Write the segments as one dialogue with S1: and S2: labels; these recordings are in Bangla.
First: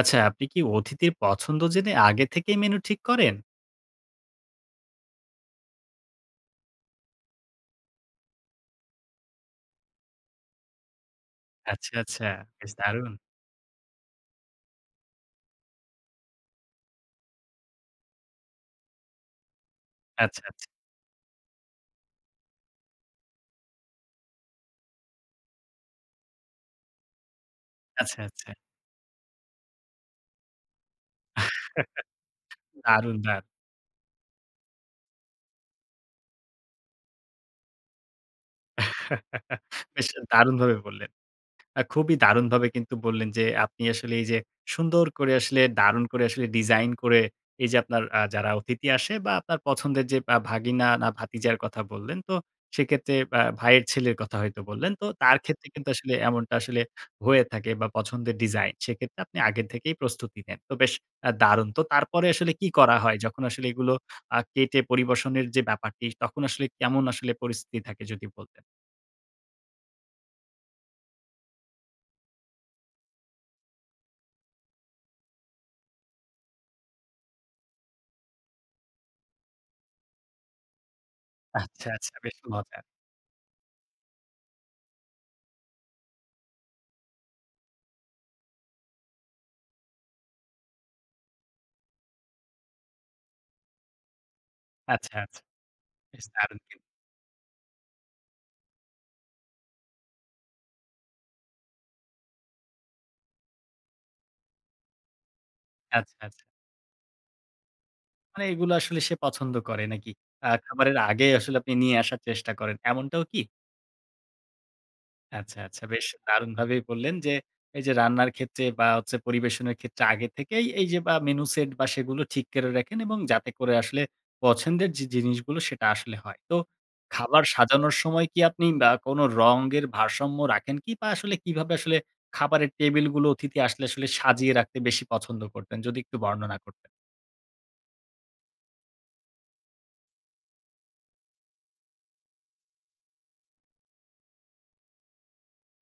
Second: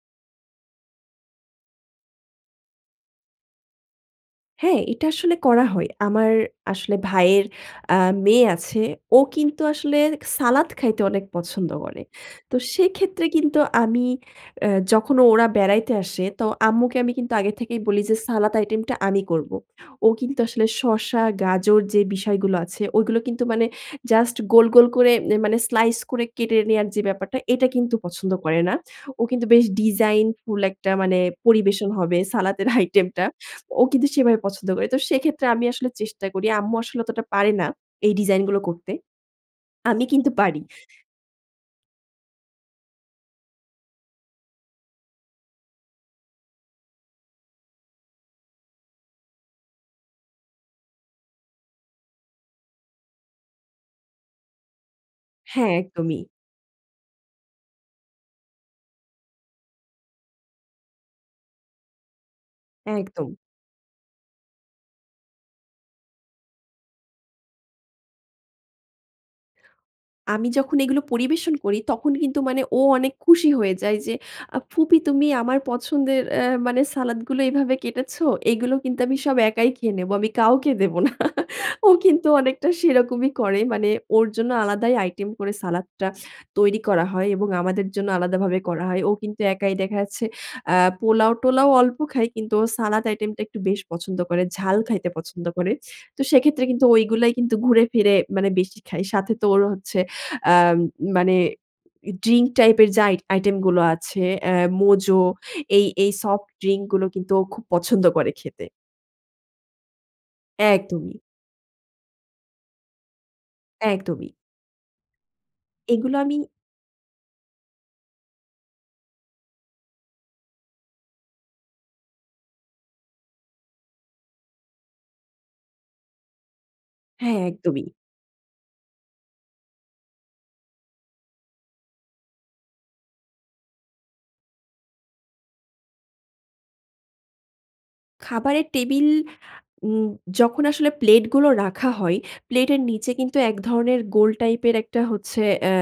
S1: আচ্ছা, আপনি কি অতিথির পছন্দ জেনে আগে থেকেই menu ঠিক করেন?
S2: হ্যাঁ, এটা আসলে করা হয়। আমার আসলে ভাইয়ের আ মেয়ে আছে। ও কিন্তু আসলে সালাদ খাইতে অনেক পছন্দ
S1: আচ্ছা,
S2: করে।
S1: আচ্ছা।
S2: তো
S1: বেশ দারুণ।
S2: সেক্ষেত্রে কিন্তু আমি এ যখন ওরা বেড়াইতে আসে তো আম্মুকে আমি কিন্তু আগে থেকেই বলি যে সালাদ আইটেমটা আমি করব। ও কিন্তু
S1: আচ্ছা, আচ্ছা।
S2: আসলে শসা, গাজর যে বিষয়গুলো আছে ওগুলো কিন্তু মানে just গোল, গোল করে এ মানে slice করে কেটে নেয়ার যে ব্যাপারটা এটা কিন্তু
S1: আচ্ছা,
S2: পছন্দ
S1: আচ্ছা।
S2: করে না। ও কিন্তু বেশ designful একটা মানে পরিবেশন হবে সালাতের
S1: দারুন
S2: আইটেমটা।
S1: দা
S2: ও কিন্তু সেভাবে পছন্দ করে। তো সেক্ষেত্রে আমি আসলে চেষ্টা করি। আম্মু আসলে অতটা পারে না এই design গুলো করতে। আমি
S1: বেশ
S2: কিন্তু পারি।
S1: দারুণভাবে বললেন। আ খুবই দারুণভাবে কিন্তু বললেন যে আপনি আসলে এই যে সুন্দর করে আসলে দারুণ করে আসলে design করে এই যে আপনার আ যারা অতিথি আসে বা আপনার পছন্দের যে আ ভাগিনা না ভাতিজার কথা বললেন তো সেক্ষেত্রে আ ভাইয়ের ছেলের কথা হয়তো বললেন। তো তার ক্ষেত্রে
S2: হ্যাঁ,
S1: কিন্তু আসলে
S2: একদমই।
S1: এমনটা আসলে হয়ে থাকে বা পছন্দের design সেক্ষেত্রে আপনি আগের থেকেই প্রস্তুতি নেন। তো বেশ দারুণ তো। তারপরে আসলে কি করা হয়?
S2: একদম।
S1: যখন আসলে এগুলো আ কেটে পরিবেশনের যে ব্যাপারটি তখন আসলে কেমন আসলে পরিস্থিতি থাকে যদি বলতেন?
S2: আমি যখন এগুলো পরিবেশন করি, তখন কিন্তু মানে ও অনেক খুশি হয়ে যায়। যে আ ফুপি তুমি আমার পছন্দের অ্যা মানে সালাদগুলো এভাবে কেটেছো। এগুলো কিন্তু আমি সব একাই খেয়ে নেব। আমি কাউকে দেব না।
S1: আচ্ছা,
S2: ও
S1: আচ্ছা।
S2: কিন্তু
S1: বেশ
S2: অনেকটা
S1: মজার!
S2: সেরকমই করে। মানে ওর জন্য আলাদাই আইটেম করে সালাদটা তৈরি করা হয় এবং আমাদের জন্য আলাদাভাবে করা হয়। ও কিন্তু একাই দেখা যাচ্ছে আ পোলাও-টোলাও অল্প খায়। কিন্তু ও সালাদ আইটেমটা একটু বেশ পছন্দ করে। ঝাল খাইতে
S1: আচ্ছা, আচ্ছা।
S2: পছন্দ করে। তো
S1: বেশ দারুণ
S2: সেক্ষেত্রে
S1: কিন্তু!
S2: কিন্তু ঐগুলাই কিন্তু ঘুরে ফিরে মানে বেশি খায়। সাথে তো ওর হচ্ছে আম মানে ড্রিঙ্ক টাইপের যে আই আইটেমগুলো আছে, আ Mojo এই এই
S1: আচ্ছা, আচ্ছা।
S2: সফট ড্রিঙ্কগুলো কিন্তু ও খুব পছন্দ করে
S1: মানে
S2: খেতে।
S1: এগুলা আসলে সে পছন্দ করে নাকি? আ খাবারের
S2: একদমই।
S1: আগে আসলে আপনি নিয়ে আসার চেষ্টা করেন, এমনটাও কি?
S2: একদমই।
S1: আচ্ছা, আচ্ছা। বেশ
S2: এগুলো আমি
S1: দারুণভাবেই বললেন, যে এইযে রান্নার ক্ষেত্রে বা হচ্ছে পরিবেশনের ক্ষেত্রে, আগে থেকেই এইযে আ মেনু সেট বা সেগুলো ঠিক করে রাখেন। এবং যাতে করে আসলে পছন্দের যে জিনিসগুলো সেটা আসলে হয়। তো
S2: হ্যাঁ,
S1: খাবার
S2: একদমই।
S1: সাজানোর সময় কি আপনি আ কোনো রঙের ভারসাম্য রাখেন কি? বা আসলে কিভাবে আসলে খাবারের টেবিলগুলো অতিথি আসলে আসলে সাজিয়ে রাখতে বেশি পছন্দ করতেন? যদি একটু বর্ণনা কর
S2: খাবারের টেবিল উম যখন আসলে প্লেট গুলো রাখা হয়, প্লেটের নিচে কিন্তু এক ধরনের গোল টাইপ এর একটা হচ্ছে অ্যা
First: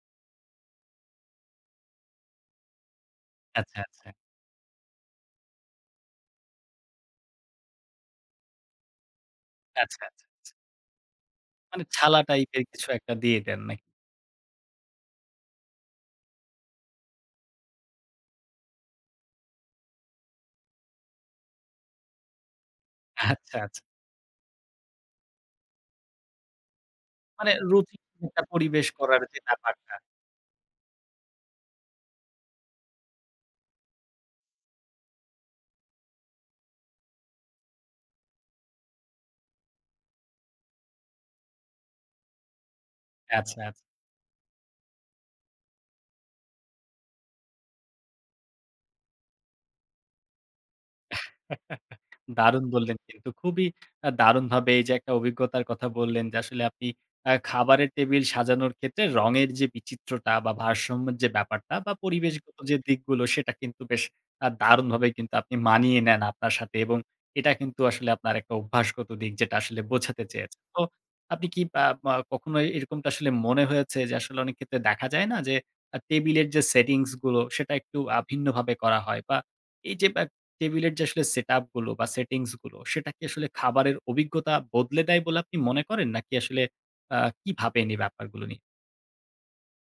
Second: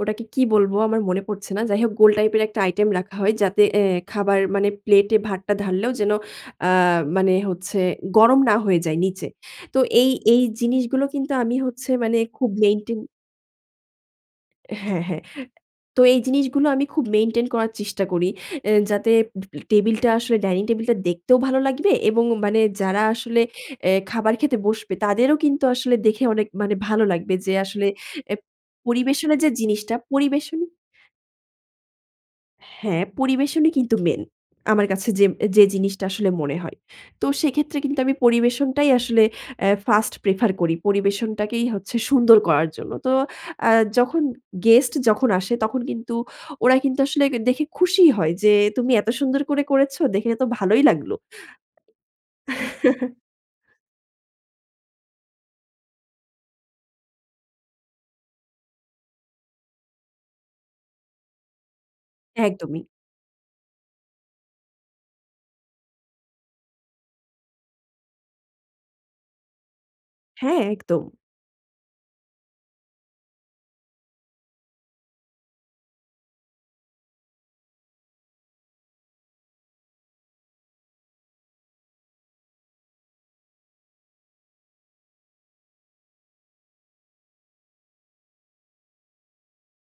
S2: ওটাকে কি বলবো? আমার মনে পড়ছে না। যাইহোক গোল টাইপ এর একটা আইটেম রাখা হয়। যাতে
S1: আচ্ছা,
S2: অ্যা
S1: আচ্ছা।
S2: খাবার মানে প্লেটে ভাতটা ঢাললেও যেন আ মানে হচ্ছে গরম না হয়ে যায় নিচে। তো
S1: আচ্ছা,
S2: এই
S1: আচ্ছা,
S2: এই
S1: আচ্ছা।
S2: জিনিসগুলো কিন্তু আমি
S1: মানে
S2: হচ্ছে মানে
S1: ছালা টাইপ
S2: খুব
S1: এর কিছু
S2: মেইনটেন
S1: একটা দিয়ে দেন, না
S2: হ্যাঁ, হ্যাঁ। তো এই জিনিসগুলো আমি খুব মেইনটেইন করার চেষ্টা করি। অ্যা যাতে টেবিলটা আসলে ডাইনিং টেবিলটা দেখতেও ভালো লাগবে এবং মানে যারা আসলে
S1: আচ্ছা, আচ্ছা।
S2: অ্যা খাবার খেতে বসবে তাদেরও কিন্তু আসলে দেখে অনেক মানে ভালো লাগবে।
S1: মানে
S2: যে আসলে
S1: রুচি [unintelligible]
S2: অ্যা
S1: একটা পরিবেশ করার
S2: পরিবেশনের
S1: যে
S2: যে
S1: ব্যাপারটা।
S2: জিনিসটা পরিবেশন হ্যাঁ, পরিবেশনই কিন্তু মেইন। আমার কাছে যে যে জিনিসটা আসলে মনে হয়। তো সেক্ষেত্রে কিন্তু আমি পরিবেশনটাই আসলে এ ফার্স্ট প্রেফার করি। পরিবেশনটাকেই হচ্ছে সুন্দর করার জন্য। তো
S1: আচ্ছা,
S2: আ
S1: আচ্ছা।
S2: যখন গেস্ট যখন আসে তখন কিন্তু ওরা কিন্তু আসলে দেখে খুশি হয় যে "তুমি এত সুন্দর করে করেছ, দেখলে তো ভালোই লাগলো।"
S1: দারুণ বললেন কিন্তু খুবই আ দারুণভাবে এই যে একটা অভিজ্ঞতার কথা বললেন যে আসলে আপনি আ খাবারের টেবিল সাজানোর ক্ষেত্রে রঙের যে বিচিত্রতা বা ভারসাম্যের যে ব্যাপারটা বা পরিবেশগত যে
S2: একদমই।
S1: দিকগুলো সেটা কিন্তু বেশ আ দারুণভাবে কিন্তু আপনি মানিয়ে নেন আপনার সাথে এবং এটা কিন্তু আসলে আপনার একটা অভ্যাসগত দিক যেটা আসলে বোঝাতে
S2: হ্যাঁ,
S1: চেয়েছেন। তো
S2: একদম।
S1: আপনি কি আপ আ কখনো এরকমটা আসলে মনে হয়েছে যে আসলে অনেক ক্ষেত্রে দেখা যায় না যে, আ টেবিলের যে সেটিংস গুলো সেটা একটু আ ভিন্নভাবে করা হয়। বা এই যে আ টেবিলের যে আসলে সেটআপ গুলো বা সেটিংস গুলো সেটা কি আসলে খাবারের অভিজ্ঞতা বদলে দেয় বলে আপনি মনে করেন? নাকি আসলে আ কি ভাবেন এই ব্যাপারগুলো নিয়ে?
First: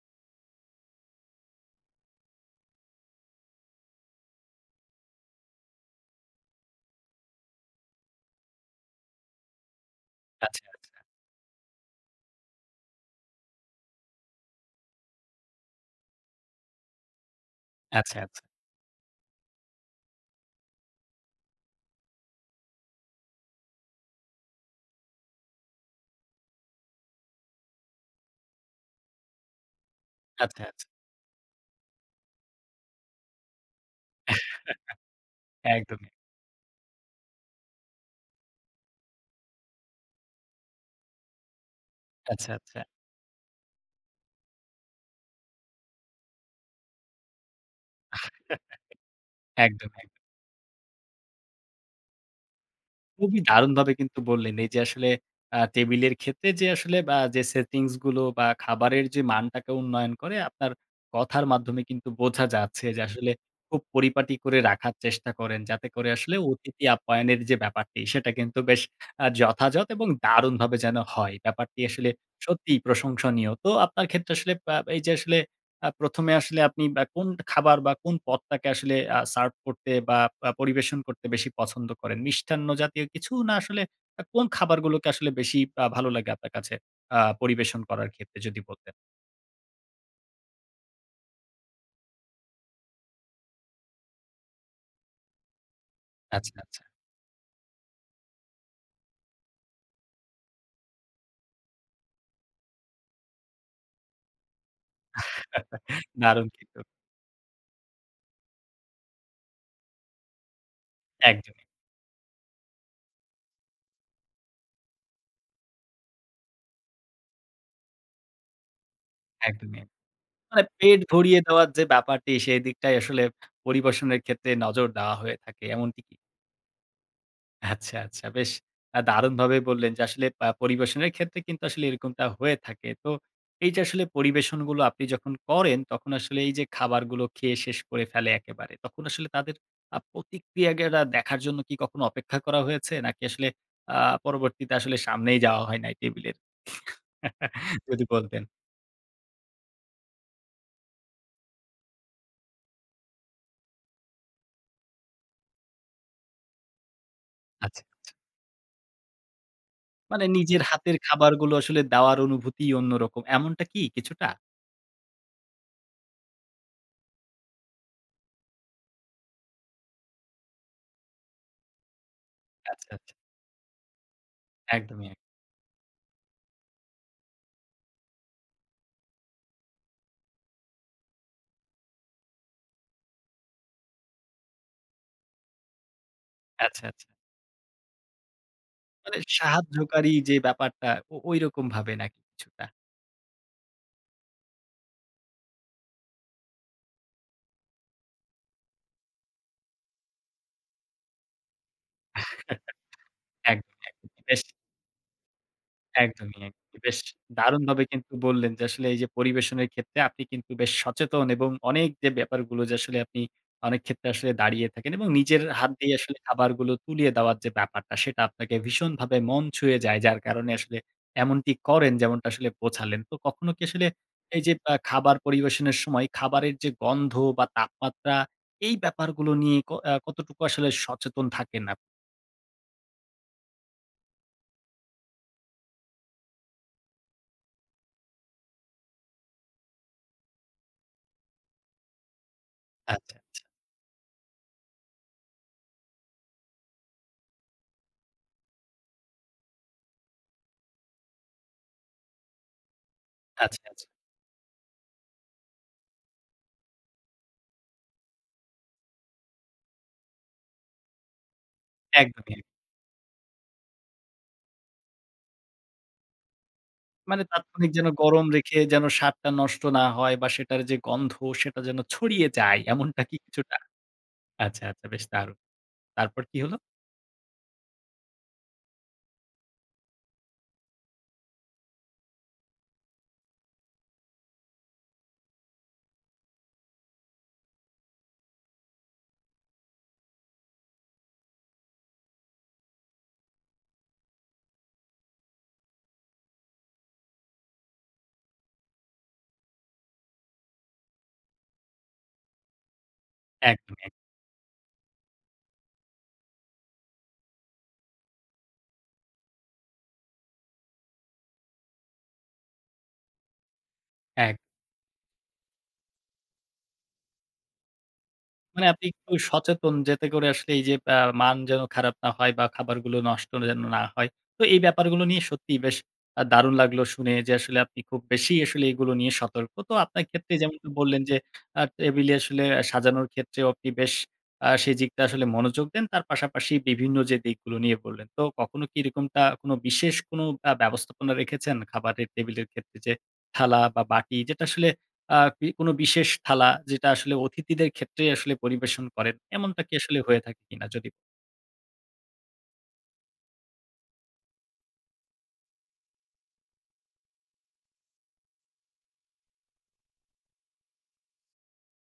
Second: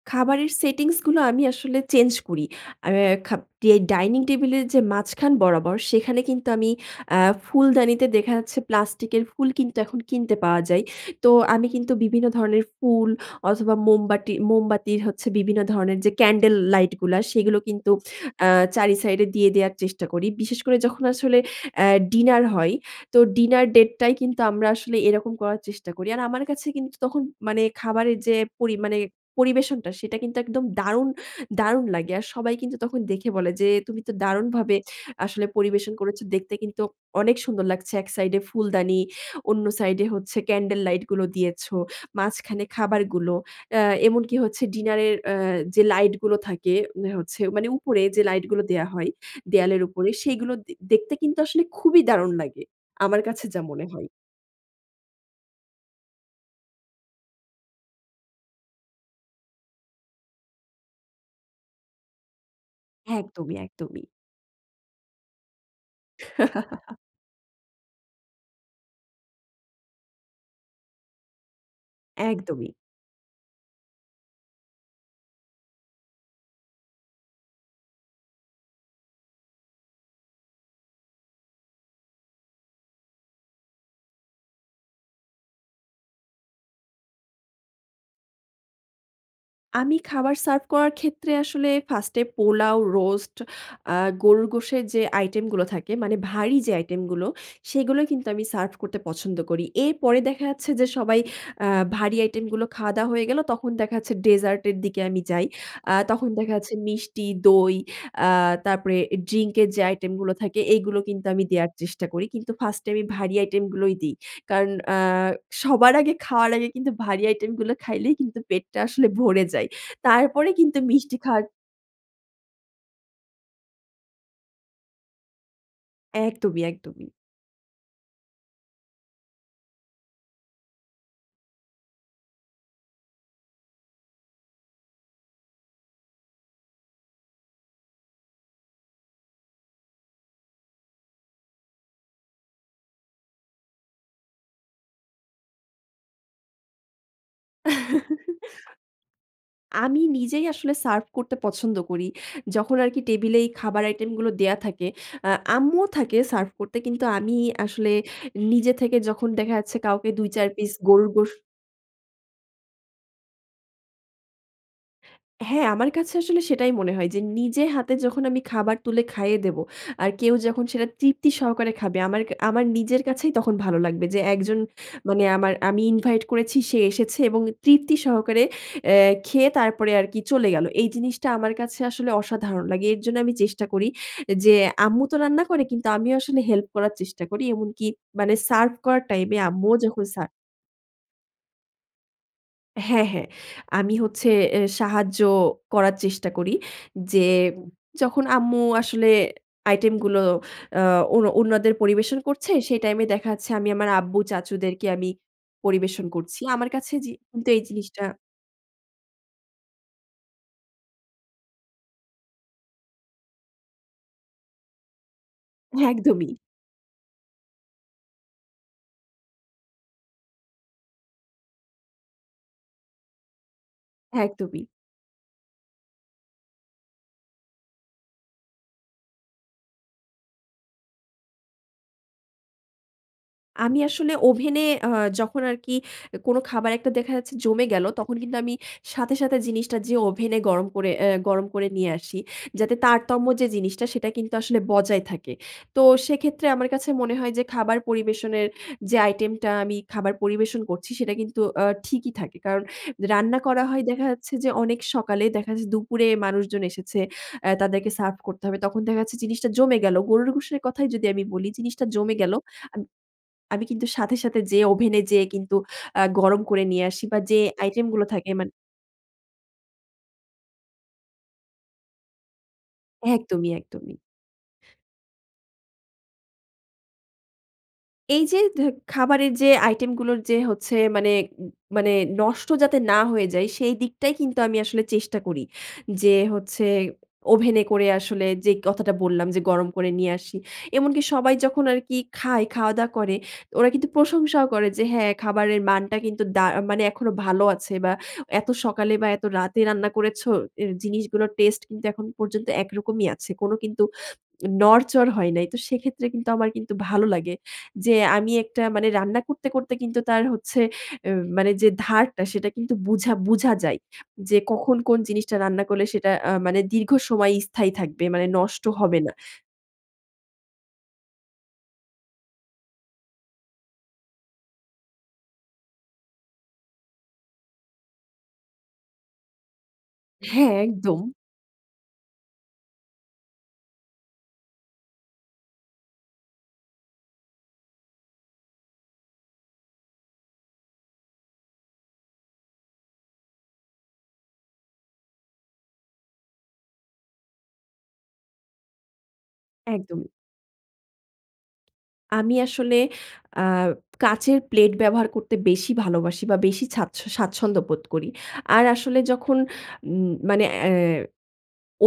S2: খাবারের সেটিংস গুলো আমি আসলে চেঞ্জ করি। আর খাব ডিআই ডাইনিং টেবিল এর যে মাঝখান বরাবর সেখানে কিন্তু আমি আ ফুলদানিতে দেখা যাচ্ছে প্লাস্টিকের ফুল কিন্তু এখন কিনতে পাওয়া
S1: আচ্ছা,
S2: যায়।
S1: আচ্ছা।
S2: তো আমি কিন্তু বিভিন্ন ধরনের ফুল অথবা মোমবাটি মোমবাতির হচ্ছে বিভিন্ন ধরণের যে ক্যান্ডেল লাইট গুলা। সেগুলো কিন্তু
S1: আচ্ছা, আচ্ছা।
S2: আ চারই সাইডে দিয়ে দেয়ার চেষ্টা করি। বিশেষ করে যখন আসলে অ্যা ডিনার হয়। তো ডিনার ডেটটাই কিন্তু আমরা আসলে এরকম করার চেষ্টা করি। আর আমার কাছে কিন্তু তখন মানে খাবারের যে পরি মানে পরিবেশনটা সেটা কিন্তু একদম
S1: আচ্ছা, আচ্ছা।
S2: দারুণ দারুণ লাগে। আর সবাই কিন্তু তখন দেখে বলে যে, "তুমি তো দারুণভাবে আসলে পরিবেশন
S1: একদমই।
S2: করেছ। দেখতে কিন্তু অনেক সুন্দর লাগছে। এক সাইড এ ফুলদানি, অন্য সাইডে হচ্ছে ক্যান্ডেল লাইট গুলো দিয়েছ।
S1: আচ্ছা,
S2: মাঝখানে
S1: আচ্ছা।
S2: খাবারগুলো।" আ এমনকি হচ্ছে ডিনার এর অ্যা যে লাইট গুলো থাকে। ওই হচ্ছে মানে উপরে যে লাইট গুলো দেয়া হয়, দেয়ালের
S1: একদম,
S2: উপরে
S1: একদম।
S2: সেগুলো দে দেখতে কিন্তু আসলে খুবই দারুণ লাগে। আমার
S1: খুবই
S2: কাছে যা মনে
S1: দারুণভাবে
S2: হয়।
S1: কিন্তু বললেন। এই যে আসলে আ টেবিলের ক্ষেত্রে যে আসলে আ যে সেটিংস গুলো। বা খাবারের যে মানটাকে উন্নয়ন করে, আপনার কথার মাধ্যমে কিন্তু বোঝা যাচ্ছে যে, আসলে
S2: একদমই,
S1: খুব
S2: একদমই।
S1: পরিপাটি করে রাখার চেষ্টা করেন। যাতে করে আসলে অতিথি আপ্যায়নের যে ব্যাপারটি, সেটা কিন্তু বেশ অ্যা যথাযথ এবং দারুণভাবে যেন হয়। ব্যাপারটি আসলে
S2: একদমই।
S1: সত্যিই প্রশংসনীয়। তো আপনার ক্ষেত্রে আসলে অ্যা এই যে আসলে অ্যা ১ম এ আসলে আপনি বা কোন খাবার বা কোন পদটাকে আসলে আ সার্ভ করতে বা আ পরিবেশন করতে বেশি পছন্দ করেন। মিষ্টান্ন জাতীয় কিছু? না আসলে আ কোন খাবারগুলোকে আসলে বেশি আ ভালো লাগে আপনার কাছে আ পরিবেশন করার ক্ষেত্রে যদি বলতেন?
S2: আমি খাবার সার্ভ করার ক্ষেত্রে, আসলে 1st এ পোলাও, রোস্ট, আ গরুর গোশের যে আইটেম গুলো থাকে, মানে
S1: আচ্ছা,
S2: ভারী যে
S1: আচ্ছা।
S2: আইটেম গুলো, সেগুলোই কিন্তু আমি সার্ভ করতে পছন্দ করি। এরপরে দেখা যাচ্ছে, যে সবাই আ ভারী আইটেম গুলো খাওয়া-দাওয়া হয়ে গেলো, তখন দেখা যাচ্ছে, ডেজার্ট এর দিকে আমি যাই। আ তখন
S1: দারুণ
S2: দেখা যাচ্ছে
S1: কিন্তু।
S2: মিষ্টি, দই, আ তারপরে ড্রিঙ্ক এর যে আইটেম গুলো থাকে, এগুলো কিন্তু আমি
S1: একদমই।
S2: দেয়ার চেষ্টা করি। কিন্তু ফার্স্টে আমি ভারী আইটেম গুলোই দিই। কারণ আ সবার আগে, খাওয়ার আগে, কিন্তু ভারী আইটেমগুলো খাইলেই কিন্তু পেটটা আসলে ভরে যায়।
S1: একদমই। অ্যা
S2: তারপরে
S1: মানে
S2: কিন্তু
S1: পেট
S2: মিষ্টি
S1: ভরিয়ে
S2: খার
S1: দেওয়ার যে ব্যাপারটি, সেদিকটাই আসলে পরিবেশনের ক্ষেত্রে নজর দেওয়া হয়ে থাকে, এমনটি কি?
S2: একদমই, একদমই।
S1: আচ্ছা, আচ্ছা বেশ আ দারুণভাবে বললেন, যে আসলে আ পরিবেশনের ক্ষেত্রে কিন্তু আসলে এরকমটা হয়ে থাকে। তো, এই যে আসলে পরিবেশনগুলো আপনি যখন করেন, তখন আসলে এই যে খাবারগুলো খেয়ে শেষ করে ফেলে একেবারে। তখন আসলে তাদের আ প্রতিক্রিয়া গুলো দেখার জন্য কি কখনো অপেক্ষা করা হয়েছে? নাকি আসলে আ পরবর্তীতে, আসলে সামনেই যাওয়া হয় নাই টেবিলের? যদি বলতেন।
S2: আমি নিজেই আসলে সার্ভ করতে পছন্দ করি। যখন আরকি, টেবিলে এই খাবার আইটেম গুলো দেওয়া থাকে। আ আম্মুও থাকে সার্ভ করতে কিন্তু আমি
S1: আচ্ছা,
S2: আসলে
S1: আচ্ছা।
S2: নিজে থেকে যখন দেখা যাচ্ছে, কাউকে
S1: মানে
S2: ২-৪
S1: নিজের
S2: পিস
S1: হাতের
S2: গরুর গোশ
S1: খাবারগুলো আসলে দেওয়ার অনুভূতিই অন্যরকম। এমনটা কি কিছুটা?
S2: হ্যাঁ। আমার কাছে আসলে সেটাই মনে হয় যে নিজের হাতে যখন আমি খাবার তুলে খাইয়ে দেবো, আর কেউ যখন সেটা তৃপ্তি সহকারে খাবে আমার ক আমার
S1: আচ্ছা,
S2: নিজের
S1: আচ্ছা।
S2: কাছেই তখন ভালো লাগবে। যে একজন
S1: একদমই। অ্যা
S2: মানে আমার আমি ইনভাইট করেছি, সে এসেছে এবং তৃপ্তি সহকারে এ খেয়ে তারপরে আরকি চলে গেলো। এই জিনিসটা আমার কাছে আসলে অসাধারণ লাগে। এর জন্যে আমি চেষ্টা করি এ যে আম্মু তো রান্না করে কিন্তু আমিও আসলে হেল্প
S1: আচ্ছা,
S2: করার
S1: আচ্ছা।
S2: চেষ্টা করি। এমনকি মানে সার্ভ করার
S1: মানে
S2: টাইমে আম্মুও যখন
S1: সাহায্যকারী
S2: সা
S1: যে ব্যাপারটা ও ওইরকমভাবে নাকি কিছুটা?
S2: হ্যাঁ, হ্যাঁ আমি হচ্ছে এ সাহায্য করার চেষ্টা করি যে যখন আম্মু আসলে আইটেমগুলো আ ও অন্য অন্যদের পরিবেশন করছে সেই টাইমে দেখা যাচ্ছে আমি
S1: একদমই,
S2: আমার আব্বু,
S1: একদমই। বেশ।
S2: চাচুদেরকে আমি পরিবেশন
S1: একদমই,
S2: করছি।
S1: এক
S2: আমার কাছে
S1: বেশ
S2: জি কিন্তু এই
S1: দারুণভাবে
S2: জিনিসটা
S1: কিন্তু বললেন যে আসলে এই যে পরিবেশনের ক্ষেত্রে আপনি কিন্তু বেশ সচেতন এবং অনেক যে ব্যাপারগুলো যে আসলে আপনি অনেক ক্ষেত্রে আসলে দাঁড়িয়ে থাকেন এবং নিজের এ হাত দিয়ে আসলে
S2: একদমই।
S1: খাবারগুলো তুলিয়ে দেওয়ার যে ব্যাপারটা সেটা আপনাকে ভীষণভাবে মন ছুঁয়ে যায়। যার কারণে আসলে এমনটি করেন যেমনটা আসলে বোঝালেন। তো কখনো কি আসলে এই যে
S2: একদমই।
S1: আ খাবার পরিবেশনের সময় খাবারের যে গন্ধ বা তাপমাত্রা এই ব্যাপারগুলো নিয়ে ক আ কতটুকু আসলে সচেতন থাকেন আপ
S2: আমি আসলে ওভেনে আ যখন আরকি, কোনো খাবার একটা দেখা যাচ্ছে জমে গেলো, তখন কিন্তু আমি সাথে, সাথে জিনিসটা যেয়ে ওভেনে গরম করে, অ্যা গরম করে নিয়ে আসি। যাতে
S1: আচ্ছা,
S2: তারতম্য
S1: আচ্ছা।
S2: যে জিনিসটা, সেটা কিন্তু আসলে বজায় থাকে। তো সেক্ষেত্রে আমার কাছে মনে হয় যে খাবার পরিবেশনের যে আইটেমটা আমি খাবার পরিবেশন করছি, সেটা কিন্তু আ ঠিকই থাকে। কারণ রান্না
S1: আচ্ছা,
S2: করা হয়
S1: আচ্ছা।
S2: দেখা যাচ্ছে যে অনেক সকালে। দেখা যাচ্ছে দুপুরে মানুষজন এসেছে। অ্যা তাদেরকে সার্ভ করতে হবে। তখন দেখা যাচ্ছে জিনিসটা জমে গেল। গরুর গোশের কথাই যদি আমি বলি, জিনিসটা জমে গেলো।
S1: একদমই।
S2: আমি কিন্তু সাথে সাথে যেয়ে, ওভেনে যেয়ে কিন্তু অ্যা গরম করে নিয়ে আসি বা
S1: মানে
S2: যে
S1: তাৎক্ষণিক
S2: আইটেম
S1: যেন
S2: গুলো
S1: গরম
S2: থাকে মানে
S1: রেখে, যেন স্বাদটা নষ্ট না হয় বা সেটার যে গন্ধ সেটা যেন ছড়িয়ে যায়। এমনটা কি
S2: একদমই,
S1: কিছুটা?
S2: একদমই।
S1: আচ্ছা, আচ্ছা বেশ দারুন। তারপর কি হলো?
S2: এই যে ধ্য খাবারের যে আইটেম গুলোর যে হচ্ছে, মানে মানে নষ্ট যাতে না হয়ে যায়, সেই দিকটাই কিন্তু আমি আসলে চেষ্টা করি। যে হচ্ছে ওভেনে করে আসলে যে কথাটা বললাম, যে গরম করে নিয়ে আসি। এমনকি সবাই যখন আরকি খায়, খাওয়া দাওয়া করে ওরা কিন্তু প্রশংসাও করে, যে হ্যাঁ, খাবারের মানটা কিন্তু দা মানে এখনো ভালো আছে বা এত সকালে বা এত রাতে রান্না করেছ, এ জিনিসগুলোর টেস্ট কিন্তু এখন পর্যন্ত একরকমই আছে। কোন
S1: একদমই,
S2: কিন্তু
S1: এক
S2: নড়চড় হয় নাই। তো সেক্ষেত্রে কিন্তু আমার কিন্তু ভালো লাগে। যে আমি একটা মানে রান্না করতে করতে কিন্তু তার হচ্ছে, এ মানে যে ধারটা সেটা কিন্তু বুঝা বুঝা যায়।
S1: এক
S2: যে কখন কোন জিনিসটা রান্না করলে, সেটা আ মানে দীর্ঘ সময় স্থায়ী থাকবে। মানে নষ্ট
S1: মানে আপনি
S2: হবে
S1: একটু
S2: না।
S1: সচেতন। যেতে করে আসলে এই যে আ মান যেন খারাপ না হয় বা খাবারগুলো নষ্ট যেন না হয়। তো এই ব্যাপারগুলো নিয়ে সত্যিই বেশ আ দারুণ লাগলো শুনে। যে আসলে আপনি খুব বেশি আসলে এগুলো নিয়ে সতর্ক। তো আপনার ক্ষেত্রে
S2: হ্যাঁ,
S1: যেমনটি বললেন,
S2: একদম।
S1: যে আ টেবিলে আসলে সাজানোর ক্ষেত্রে আপনিও বেশ, আ সেদিকটা আসলে মনোযোগ দেন। তার পাশাপাশি বিভিন্ন যে দিকগুলো নিয়ে বললেন। তো কখনো কি এরকমটা কোনো বিশেষ কোনো আ ব্যবস্থাপনা রেখেছেন খাবারের টেবিলের ক্ষেত্রে? যে থালা বা বাটি যেটা আসলে, আ বি কোন বিশেষ থালা, যেটা আসলে অতিথিদের ক্ষেত্রেই আসলে পরিবেশন করেন। এমনটা কি আসলে
S2: একদমই।
S1: হয়ে থাকে কিনা? যদি
S2: আমি আসলে অ্যা কাঁচের প্লেট ব্যবহার করতে বেশি ভালোবাসি, বা বেশি স্বাচ্ছ স্বাচ্ছন্দ্য বোধ করি। আর আসলে যখন উম মানে অ্যা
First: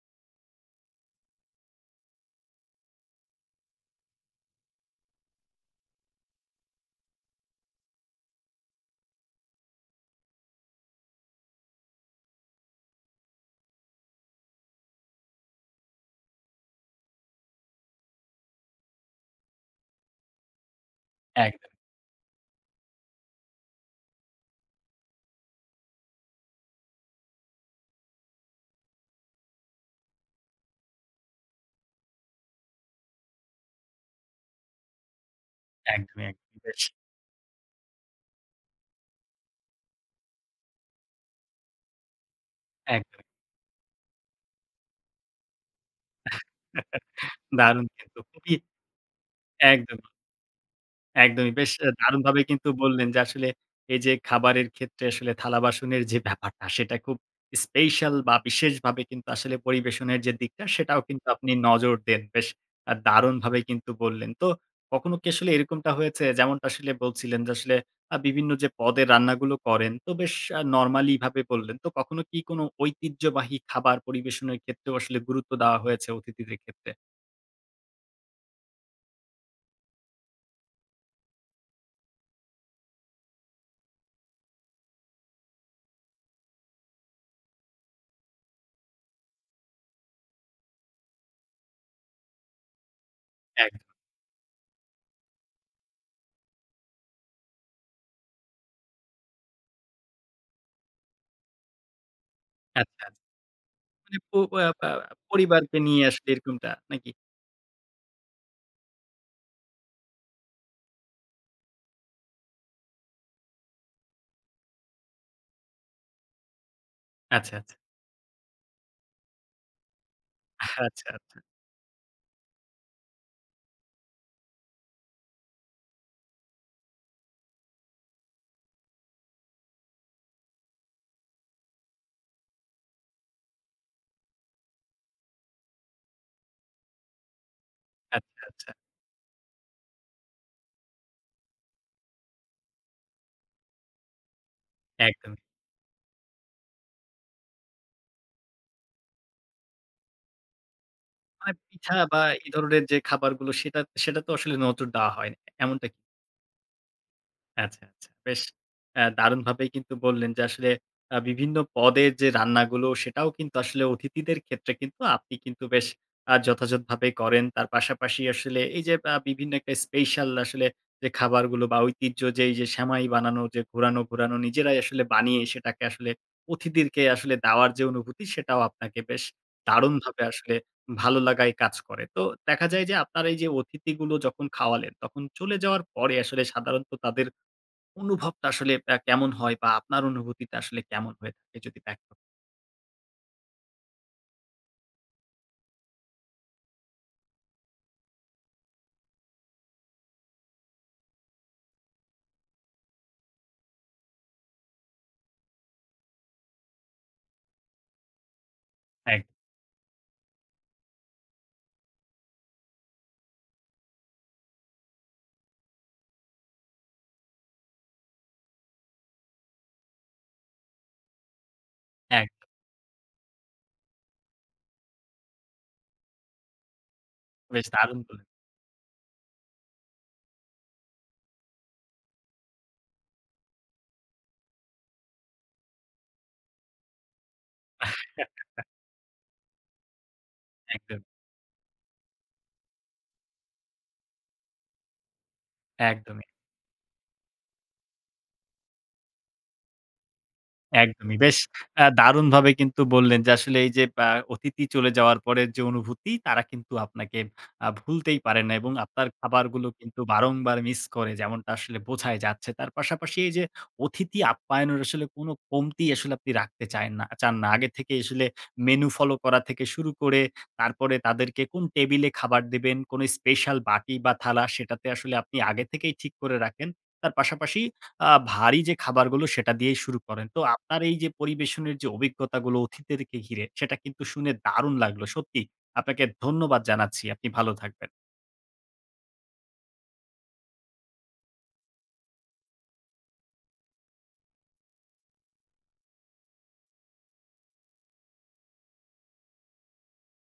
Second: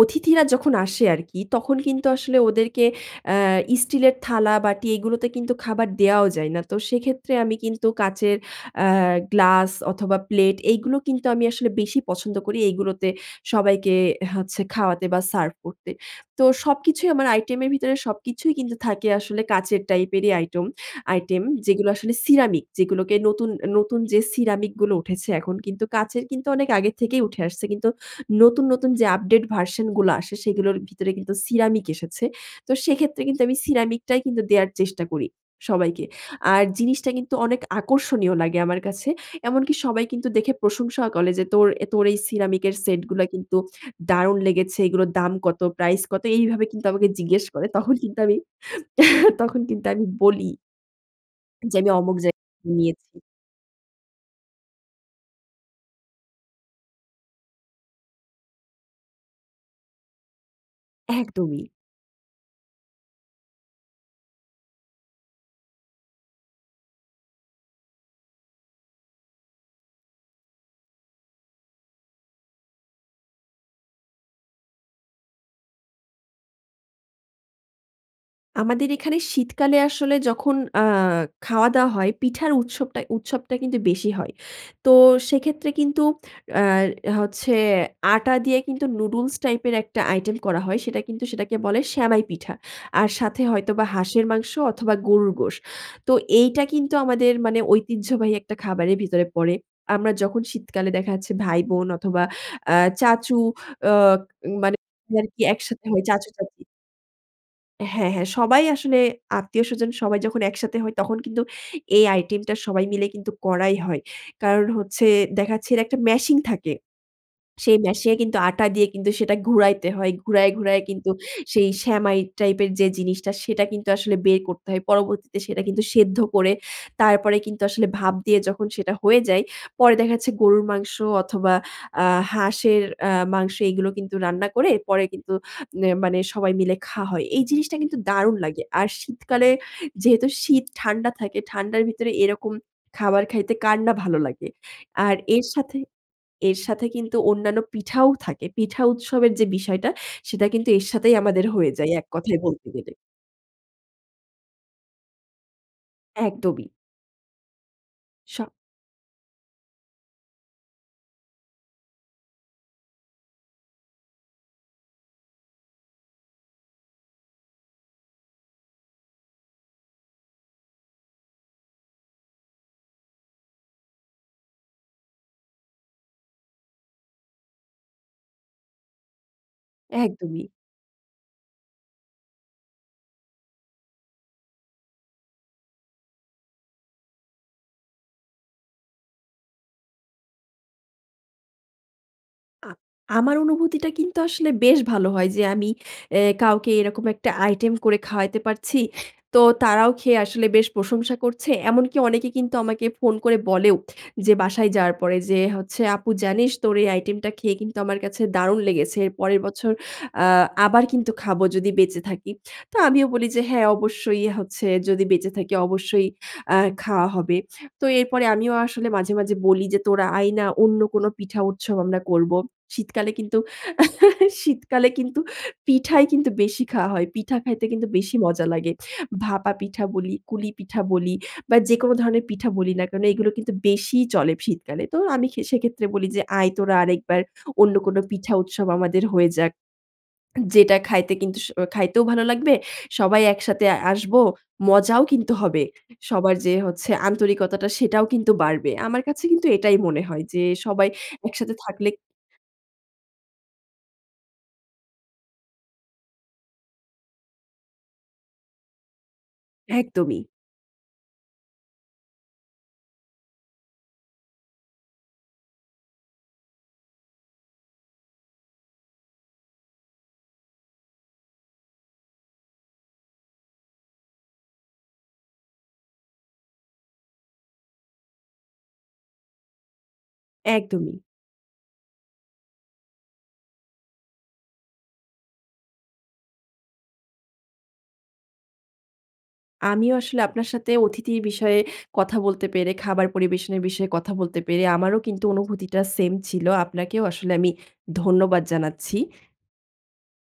S2: অতিথিরা যখন আসে আরকি। তখন কিন্তু আসলে ওদেরকে অ্যা স্টিলের থালা বাটি এগুলোতে কিন্তু খাবার দেওয়াও যায় না। তো সেক্ষেত্রে আমি কিন্তু কাঁচের অ্যা গ্লাস অথবা, প্লেট এগুলো কিন্তু আমি আসলে বেশি পছন্দ করি, এগুলোতে সবাইকে হচ্ছে খাওয়াতে বা সার্ভ করতে। তো সবকিছুই আমার আইটেমের ভিতরে সবকিছুই কিন্তু থাকে আসলে কাঁচের টাইপেরই আইটেম আইটেম।
S1: একদম।
S2: যেগুলো আসলে সিরামিক, যেগুলোকে নতুন নতুন যে সিরামিক গুলো উঠেছে এখন। কিন্তু কাঁচের কিন্তু অনেক আগে থেকেই উঠে আসছে। কিন্তু নতুন, নতুন যে আপডেট ভার্শন গুলো আসে, সেগুলোর ভিতরে কিন্তু সিরামিক এসেছে। তো সেক্ষেত্রে কিন্তু আমি সিরামিকটাই কিন্তু দেওয়ার চেষ্টা করি সবাইকে।
S1: একদমই,
S2: আর
S1: একদমই [unintelligible]
S2: জিনিসটা কিন্তু অনেক আকর্ষণীয় লাগে আমার কাছে। এমনকি সবাই কিন্তু দেখে প্রশংসাও করে যে তোর তোর এই সিরামিকের
S1: একদমই।
S2: সেটগুলা কিন্তু দারুন লেগেছে। এগুলোর দাম কত? প্রাইস কত? এইভাবে কিন্তু আমাকে জিজ্ঞেস করে।
S1: দারুন
S2: তখন কিন্তু
S1: কিন্তু
S2: আমি,
S1: খুবই।
S2: তখন কিন্তু আমি
S1: একদমই।
S2: বলি।
S1: একদমই বেশ
S2: যে
S1: আ
S2: আমি অমুক
S1: দারুণভাবে
S2: জায়গায়
S1: কিন্তু
S2: থেকে
S1: বললেন
S2: নিয়েছি।
S1: যে আসলে, এই যে খাবারের ক্ষেত্রে আসলে থালাবাসনের যে ব্যাপারটা সেটা খুব স্পেশাল, বা বিশেষভাবে কিন্তু আসলে পরিবেশনের যে দিকটা সেটাও কিন্তু আপনি
S2: একদমই।
S1: নজর দেন। বেশ আ দারুণভাবে কিন্তু বললেন। তো কখনো কি আসলে এরকমটা হয়েছে? যেমনটা আসলে বলছিলেন, যে আসলে আ বিভিন্ন যে পদের রান্নাগুলো করেন তো বেশ আ নরমালি ভাবে বললেন। তো কখনো কি কোন ঐতিহ্যবাহী খাবার পরিবেশনের ক্ষেত্রেও আসলে গুরুত্ব দেওয়া হয়েছে? অতিথিদের ক্ষেত্রে?
S2: আমাদের এখানে শীতকালে আসলে যখন আ খাওয়া-দাওয়া হয় পিঠার উৎসবটায় উৎসবটা কিন্তু বেশি হয়। তো সেক্ষেত্রে কিন্তু আর হচ্ছে আটা দিয়ে কিন্তু নুডলস টাইপের একটা আইটেম করা হয় সেটা কিন্তু সেটাকে বলে সেমাই পিঠা। আর সাথে
S1: এক
S2: হয়তোবা হাঁসের মাংস অথবা গরুর গোশ। তো এইটা কিন্তু আমাদের মানে ঐতিহ্যবাহী একটা খাবারের ভিতরে পড়ে। আমরা যখন শীতকালে দেখা যাচ্ছে ভাই-বোন অথবা আ
S1: আচ্ছা
S2: চাচু অ
S1: মানে পো অ্যা
S2: মানে
S1: আ
S2: [unintelligible]
S1: পরিবারকে
S2: একসাথে
S1: নিয়ে
S2: হয়
S1: আসলে
S2: চাচু-চাচী।
S1: এরকমটা নাকি?
S2: হ্যাঁ, হ্যাঁ সবাই আসলে আত্মীয়স্বজন সবাই যখন একসাথে হই তখন কিন্তু এই আইটেমটা সবাই মিলে কিন্তু করাই হয়। কারণ হচ্ছে দেখা যাচ্ছে এর একটা মেশিন থাকে।
S1: আচ্ছা, আচ্ছা।
S2: সেই মেশিন এ কিন্তু আটা দিয়ে কিন্তু সেটা ঘুরাইতে হয়। ঘুরায়, ঘুরায়
S1: আচ্ছা,
S2: কিন্তু
S1: আচ্ছা।
S2: সেই সেমাই টাইপের যে জিনিসটা সেটা কিন্তু আসলে বের করতে হয়। পরবর্তীতে সেটা কিন্তু সেদ্ধ করে তারপরে কিন্তু আসলে ভাব দিয়ে যখন সেটা হয়ে যায় পরে দেখা যাচ্ছে গরুর মাংস অথবা আ হাঁসের আ মাংস এগুলো কিন্তু রান্না করে পরে কিন্তু ইয়ে মানে সবাই মিলে খাওয়া হয়। এই জিনিসটা কিন্তু দারুণ
S1: আচ্ছা,
S2: লাগে।
S1: আচ্ছা।
S2: আর শীতকালে যেহেতু শীত ঠান্ডা থাকে ঠান্ডার ভিতরে এরকম খাবার খাইতে কার না ভালো লাগে। আর
S1: একদমই।
S2: এর সাথে এর সাথে কিন্তু অন্যান্য পিঠাও থাকে। পিঠা উৎসবের যে বিষয়টা সেটা কিন্তু এর সাথেই আমাদের
S1: মানে
S2: হয়ে যায়
S1: পিঠা
S2: এক
S1: বা
S2: কথায়
S1: এ
S2: বলতে
S1: ধরনের
S2: গেলে।
S1: যে খাবারগুলো সেটা সেটাতে আসলে নজর দেওয়া হয় এমনটা কি?
S2: একদমই।
S1: আচ্ছা, আচ্ছা। বেশ
S2: স
S1: অ্যা দারুণভাবেই কিন্তু বললেন যে আসলে আ বিভিন্ন পদের যে রান্নাগুলো সেটাও কিন্তু আসলে অতিথিদের ক্ষেত্রে কিন্তু আপনি কিন্তু বেশ আ যথাযথভাবেই করেন। তার পাশাপাশি আসলে এই যে আ বিভিন্ন একটা স্পেশাল আসলে যে খাবার গুলো বা ঐতিহ্য যে এইযে সেমাই বানানো যে ঘোরানো, ঘোরানো নিজেরাই আসলে বানিয়ে সেটাকে আসলে অতিথিদেরকে আসলে দেওয়ার যে অনুভূতি, সেটাও আপনাকে বেশ দারুণভাবে
S2: একদমই।
S1: আসলে ভালো লাগাই কাজ করে। তো দেখা যায় যে আপনার এই যে অতিথিগুলো যখন খাওয়ালেন, তখন চলে যাওয়ার পরে আসলে সাধারণত তাদের অনুভবটা আসলে অ্যা কেমন হয়? বা আপনার অনুভূতিটা আসলে কেমন হয়ে থাকে? যদি ব্যক্ত
S2: আ আমার অনুভূতিটা কিন্তু আসলে বেশ ভালো হয় যে আমি এ কাউকে এইরকম একটা আইটেম করে খাওয়াইতে পারছি। তো তারাও খেয়ে আসলে বেশ প্রশংসা করছে। এমনকি অনেকে কিন্তু আমাকে ফোন করে বলেও যে বাসায় যাওয়ার পরে যে হচ্ছে, "আপু জানিস তোর এই আইটেমটা খেয়ে কিন্তু আমার কাছে দারুণ লেগেছে। এর
S1: এক
S2: পরের বছর আ আবার কিন্তু খাবো যদি বেঁচে থাকি।" তো আমিও বলি যে "হ্যাঁ অবশ্যই হচ্ছে যদি বেঁচে থাকি অবশ্যই অ্যা খাওয়া হবে।" তো এরপরে আমিও আসলে মাঝে, মাঝে বলি যে "তোরা আয় না। অন্য কোন পিঠা উৎসব আমরা
S1: এক
S2: করব।" শীতকালে কিন্তু শীতকালে কিন্তু পিঠাই কিন্তু বেশি খাওয়া হয়। পিঠা খাইতে
S1: বেশ
S2: কিন্তু
S1: দারুন
S2: বেশি
S1: বললেন।
S2: মজা লাগে। ভাপা পিঠা বলি, কুলি পিঠা বলি বা যেকোনো ধরনের পিঠা বলি না কেনো, এইগুলো কিন্তু বেশিই চলে শীতকালে। তো আমি খে সেক্ষেত্রে বলি যে "আয় তোরা আরেকবার। অন্য কোন পিঠা উৎসব আমাদের হয়ে যাক। যেটা
S1: একদম।
S2: খাইতে কিন্তু স খাইতেও ভালো লাগবে। সবাই একসাথে আসব, মজাও কিন্তু হবে।
S1: একদমই।
S2: সবার যে হচ্ছে আন্তরিকতাটা সেটাও কিন্তু বাড়বে।" আমার কাছে কিন্তু এটাই মনে হয় যে সবাই
S1: একদমই। বেশ
S2: একসাথে
S1: অ্যা
S2: থাকলে
S1: দারুণভাবে কিন্তু বললেন যে আসলে এই যে অ্যা অতিথি চলে যাওয়ার পরের যে অনুভূতি তারা কিন্তু আপনাকে আ ভুলতেই পারে না। এবং আপনার খাবারগুলো কিন্তু
S2: একদমই।
S1: বারংবার মিস করে যেমনটা আসলে বোঝাই যাচ্ছে। তার পাশাপাশি এই যে অতিথি আপ্যায়নের আসলে কোন কমতি আসলে আপনি রাখতে চায়েননা চান না। আগে থেকেই আসলে মেনু ফলো থেকে শুরু করে তারপরে তাদেরকে কোন টেবিলে খাবার দিবেন, কোনো স্পেশাল বাটি বা থালা সেটাতে আসলে আপনি আগে থেকেই ঠিক করে রাখেন। তার পাশাপাশি আ ভারী যে খাবারগুলো সেটা দিয়েই শুরু করেন। তো আপনার এই
S2: একদমই।
S1: যে পরিবেশনের যে অভিজ্ঞতাগুলো অতিথিদেরকে ঘিরে, সেটা কিন্তু শুনে দারুণ লাগলো। সত্যিই আপনাকে ধন্যবাদ জানাচ্ছি। আপনি ভালো থাকবেন।
S2: আমিও আসলে আপনার সাথে অতিথির বিষয়ে কথা বলতে পেরে, খাবার পরিবেশনের বিষয়ে কথা বলতে পেরে আমারও কিন্তু অনুভূতিটা সেম ছিল। আপনাকেও আসলে আমি ধন্যবাদ জানাচ্ছি।